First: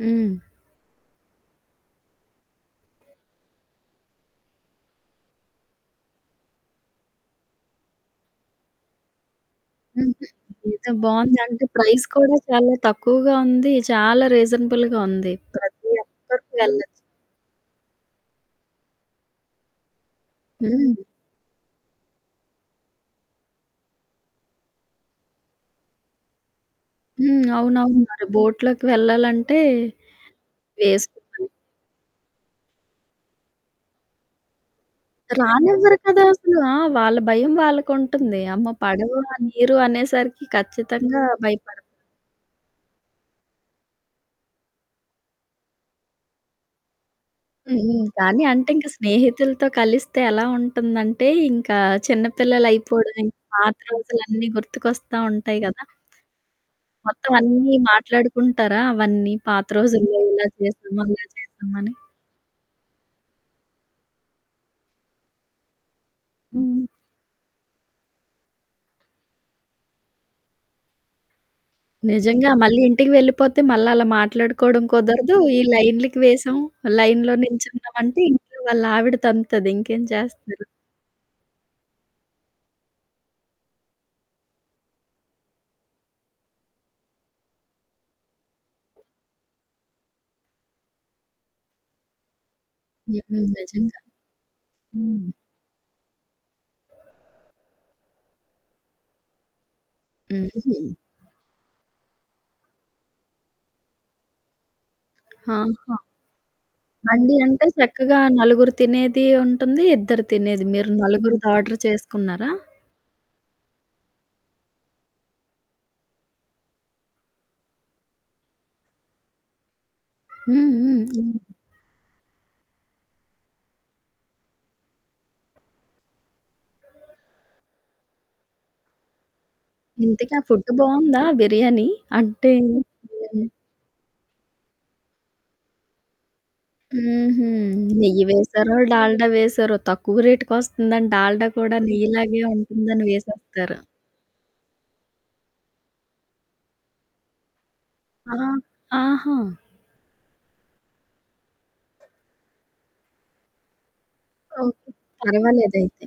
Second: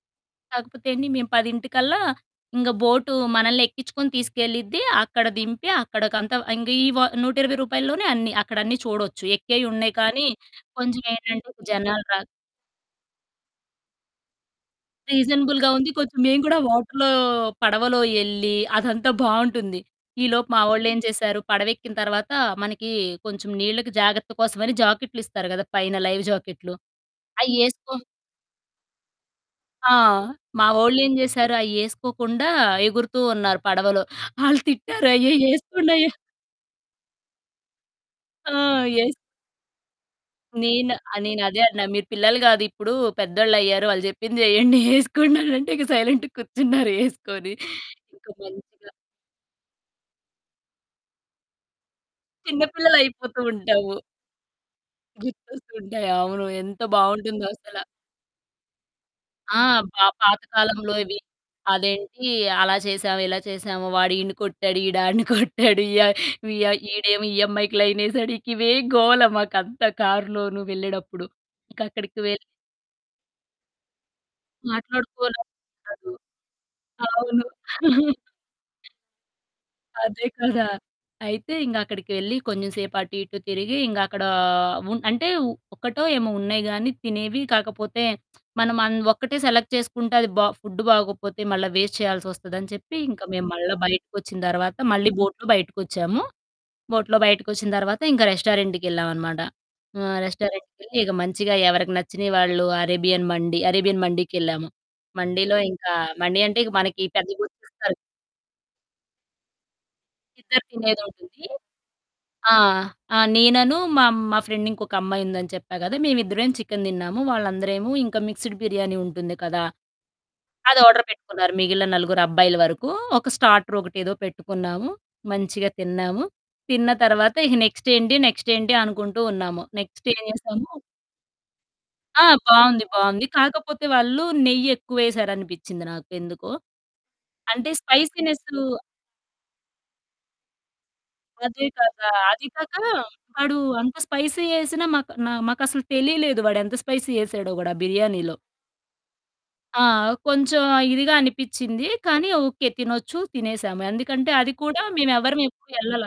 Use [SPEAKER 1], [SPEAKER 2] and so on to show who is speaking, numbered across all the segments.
[SPEAKER 1] హ్మ్.
[SPEAKER 2] కాకపోతే అండి మేము పదింటికల్లా ఇంగ బోటు మనల్నెక్కించుకొని తీసుకెళ్ళిద్ది. అక్కడ దింపి అక్కడకంత ఇంగ ఈ వ 120 రూపాయల్లోనే అన్ని అక్కడన్నీ చూడొచ్చు. ఎక్కేయి ఉన్నాయి కానీ
[SPEAKER 1] హుహు. ఇదేదో
[SPEAKER 2] కొంచెం
[SPEAKER 1] బావుంది.
[SPEAKER 2] ఏంటంటే
[SPEAKER 1] అంటే
[SPEAKER 2] జనాలు
[SPEAKER 1] ప్రైస్
[SPEAKER 2] రా
[SPEAKER 1] కూడా చాలా తక్కువగా ఉంది. చాలా రీజనబుల్‌గా ఉంది.
[SPEAKER 2] రీజనబుల్‌‌గా
[SPEAKER 1] ప్రతి
[SPEAKER 2] ఉంది. కొంచెం మేము
[SPEAKER 1] ఒక్కరు
[SPEAKER 2] కూడా
[SPEAKER 1] వెళ్ళొచ్చు.
[SPEAKER 2] వాటర్‌లో పడవలో ఎళ్ళి అదంతా బావుంటుంది. ఈలోపు మా వోళ్ళేం
[SPEAKER 1] హ్మ్.
[SPEAKER 2] చేశారు, పడవెక్కిన తర్వాత మనకి కొంచెం నీళ్ళకి జాగ్రత్త కోసమని జాకెట్లిస్తారు కదా! పైన లైవ్ జాకెట్లు.
[SPEAKER 1] హ్మ్.
[SPEAKER 2] అయ్యేసుకో
[SPEAKER 1] అవునవును. మర బోట్‌లోకి వెళ్ళాలంటే
[SPEAKER 2] ఆ! మా వోళ్ళేం
[SPEAKER 1] వేసుకోవాలి.
[SPEAKER 2] చేశారు, అయ్యేసుకోకుండా ఎగురుతూ ఉన్నారు పడవలో. ఆళ్ళు తిట్టారు. "అయ్యయ్య
[SPEAKER 1] రానివ్వరు
[SPEAKER 2] ఏసుకుండయ్య!"
[SPEAKER 1] కదా అసలు. ఆ! వాళ్ళ భయం వాళ్ళకుంటుంది.
[SPEAKER 2] ఆ!
[SPEAKER 1] అమ్మ! పడవ,
[SPEAKER 2] యెస్
[SPEAKER 1] నీరు అనేసరికి
[SPEAKER 2] నేను ఆ!
[SPEAKER 1] ఖచ్చితంగా
[SPEAKER 2] నేనదే
[SPEAKER 1] భయపడ
[SPEAKER 2] అన్నా. మీరు పిల్లలు కాదు ఇప్పుడు. పెద్దోళ్ళయ్యారు. వాళ్ళు చెప్పింది చేయండి ఏసుకోండనంటే, ఇక సైలెంట్‌గా కూర్చున్నారు ఏసుకొని.
[SPEAKER 1] హుహు.
[SPEAKER 2] ఇంక
[SPEAKER 1] కానీ అంటే ఇంకా
[SPEAKER 2] మంచిగా
[SPEAKER 1] స్నేహితులతో కలిస్తే ఎలా ఉంటుందంటే ఇంకా చిన్న
[SPEAKER 2] చిన్నపిల్లలు
[SPEAKER 1] పిల్లలయిపోవడం, ఇంకా
[SPEAKER 2] అయిపోతూ
[SPEAKER 1] పాత
[SPEAKER 2] ఉంటాము.
[SPEAKER 1] రోజులన్నీ గుర్తుకొస్తా ఉంటాయి
[SPEAKER 2] గుర్తొస్తు
[SPEAKER 1] కదా!
[SPEAKER 2] ఉంటాయి. అవును. ఎంత
[SPEAKER 1] మొత్తం
[SPEAKER 2] బాగుంటుందో అసల.
[SPEAKER 1] అన్నీ మాట్లాడుకుంటారా? అవన్నీ?
[SPEAKER 2] ఆ!
[SPEAKER 1] పాత
[SPEAKER 2] బా
[SPEAKER 1] రోజుల్లో ఇలా
[SPEAKER 2] పాతకాలంలో
[SPEAKER 1] చేసాం,
[SPEAKER 2] ఇవి.
[SPEAKER 1] అలా చేశామాని?
[SPEAKER 2] అదేంటి అలా చేశామ, ఇలా చేశాము? వాడు ఈడ్ని కొట్టాడు, ఈడు ఆడ్ని కొట్టాడు. య వియ
[SPEAKER 1] హ్మ్.
[SPEAKER 2] ఈడేమో ఈ అమ్మాయికి లైనేసాడు, ఇకివే గోల మాకంత కారులోను వెళ్ళేడప్పుడు. ఇంకా అక్కడికి వెళ్
[SPEAKER 1] నిజంగా. మళ్ళీ ఇంటికి వెళ్ళిపోతే మళ్ళలా మాట్లాడుకోవడం కుదరదు. ఈ
[SPEAKER 2] మాట్లాడుకోవలనుకుంటారు.
[SPEAKER 1] లైన్‌లకి వేసాం. లైన్‌లో
[SPEAKER 2] అవును.
[SPEAKER 1] నించు ఉన్నామంటే ఇంట్లో వాళ్ళ ఆవిడ తంతది. ఇంకేం
[SPEAKER 2] అదే
[SPEAKER 1] చేస్తారు?
[SPEAKER 2] కదా! అయితే ఇంక అక్కడికెళ్ళి కొంచెంసేపు అటు, ఇటు తిరిగి ఇంగ అక్కడ ఉన్ అంటే ఒక్కటో ఏమో ఉన్నాయి గానీ తినేవి. కాకపోతే మనం అన్ ఒక్కటే సెలెక్ట్ చేసుకుంటే అది బా ఫుడ్ బాగకపోతే మళ్ళా వేస్ట్ చేయాల్సొస్తదని చెప్పి ఇంక
[SPEAKER 1] హుహు.
[SPEAKER 2] మేము మళ్ళా
[SPEAKER 1] నిజంగా.
[SPEAKER 2] బయటకొచ్చిన తర్వాత మళ్ళీ
[SPEAKER 1] హ్మ్.
[SPEAKER 2] బోట్‌లో బయటికొచ్చాము. బోట్‌లో బయటికొచ్చిన తర్వాత ఇంకా రెస్టారెంట్‌‌కెళ్ళామనమాట. ఆ!
[SPEAKER 1] హుహు.
[SPEAKER 2] రెస్టారెంట్‌కెళ్ళి ఇక మంచిగా ఎవరికి నచ్చిన వాళ్ళు అరేబియన్ మండీ అరేబియన్ మండీకెళ్ళాము. మండీలో ఇంకా
[SPEAKER 1] ఆహా!
[SPEAKER 2] మండీ అంటే మనకి పెద్ద
[SPEAKER 1] మండి
[SPEAKER 2] గు
[SPEAKER 1] అంటే
[SPEAKER 2] ఇస్తారు.
[SPEAKER 1] చక్కగా నలుగురు తినేది ఉంటుంది. ఇద్దరు
[SPEAKER 2] ఇద్దరు
[SPEAKER 1] తినేది. మీరు
[SPEAKER 2] తినేదుంటుంది.
[SPEAKER 1] నలుగురిది ఆర్డర్ చేసుకున్నారా?
[SPEAKER 2] ఆ! ఆ! నేననూ, మా మా ఫ్రెండ్ ఇంకొక అమ్మాయి ఉందని చెప్పా కదా! మేమిద్దరమే చికెన్ తిన్నాము. వాళ్ళందరేమో ఇంకా మిక్స్డ్ బిర్యానీ ఉంటుంది కదా!
[SPEAKER 1] హ్మ్. హ్మ్.
[SPEAKER 2] అదార్డర్
[SPEAKER 1] హ్మ్.
[SPEAKER 2] పెట్టుకున్నారు. మిగిలిన నలుగురు అబ్బాయిల వరకు. ఒక స్టార్టరొకటేదో పెట్టుకున్నాము. మంచిగా తిన్నాము. తిన్న తర్వాత ఇక నెక్స్ట్ ఏంటి నెక్స్ట్ ఏంటి? అనుకుంటూ ఉన్నాము. నెక్స్ట్ ఏం
[SPEAKER 1] ఇంతకి ఆ
[SPEAKER 2] చేసాము
[SPEAKER 1] ఫుడ్డు బావుందా బిర్యానీ?
[SPEAKER 2] ఆ!
[SPEAKER 1] అంటే
[SPEAKER 2] బావుంది. బావుంది.
[SPEAKER 1] హ్మ్.
[SPEAKER 2] కాకపోతే వాళ్ళు నెయ్యెక్కువేశారనిపించింది నాకెందుకో.
[SPEAKER 1] హుహు.
[SPEAKER 2] అంటే
[SPEAKER 1] నెయ్యి
[SPEAKER 2] స్పైసీనెస్సు
[SPEAKER 1] వేశారో, డాల్డ వేశారో తక్కువ రేటుకొస్తుందని డాల్డ
[SPEAKER 2] అదే
[SPEAKER 1] కూడా
[SPEAKER 2] కదా!
[SPEAKER 1] నెయ్యిలాగే
[SPEAKER 2] అది కాక
[SPEAKER 1] ఉంటుందని
[SPEAKER 2] వాడు
[SPEAKER 1] వేసేస్తారు.
[SPEAKER 2] అంత స్పైసీ ఏసినా మాకు నా మాకు అసలు తెలియలేదు. వాడెంత స్పైసీ ఏసాడో గూడా బిర్యానీలో.
[SPEAKER 1] ఆహా! ఆహా!
[SPEAKER 2] ఆ! కొంచెం ఇదిగా అనిపించింది. కానీ, ఓకే. తినొచ్చు. తినేసాము. ఎందుకంటే అది కూడా
[SPEAKER 1] ఓకే.
[SPEAKER 2] మేమెవరం ఎప్పుడు
[SPEAKER 1] పర్వాలేదైతే.
[SPEAKER 2] వెళ్ళల.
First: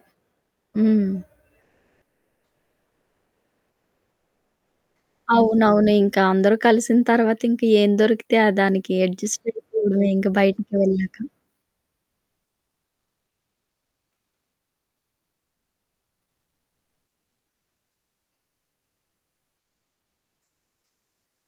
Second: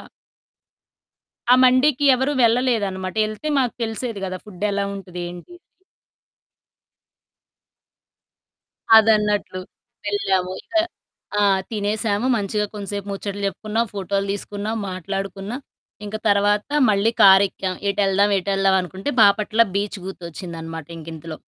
[SPEAKER 1] హ్మ్.
[SPEAKER 2] ఆ మండికి ఎవరు వెళ్ళలేదనమాట. ఎళ్తే మాకు తెలిసేది కదా! ఫుడ్డెలా ఉంటది ఏంటి?
[SPEAKER 1] అవునవును. ఇంకా అందరూ కలిసిన తర్వాత ఇంకా ఏం దొరికితే, ఆ దానికి అడ్జస్ట్
[SPEAKER 2] అదన్నట్లు.
[SPEAKER 1] అయిపోవడమే ఇంక
[SPEAKER 2] వెళ్ళాము. ఇక
[SPEAKER 1] బయటికి వెళ్ళాక.
[SPEAKER 2] ఆ! తినేసాము. మంచిగా కొంచసేపు ముచ్చట చెప్పుకున్నాం. ఫోటోలు తీసుకున్నాం, మాట్లాడుకున్నా. ఇంక తర్వాత మళ్ళీ కారెక్కాం. ఏటెళ్దాం? ఏటెళ్దాం? అనుకుంటే బాపట్ల బీచ్ గుర్తొచ్చిందనమాట ఇంకింతలో.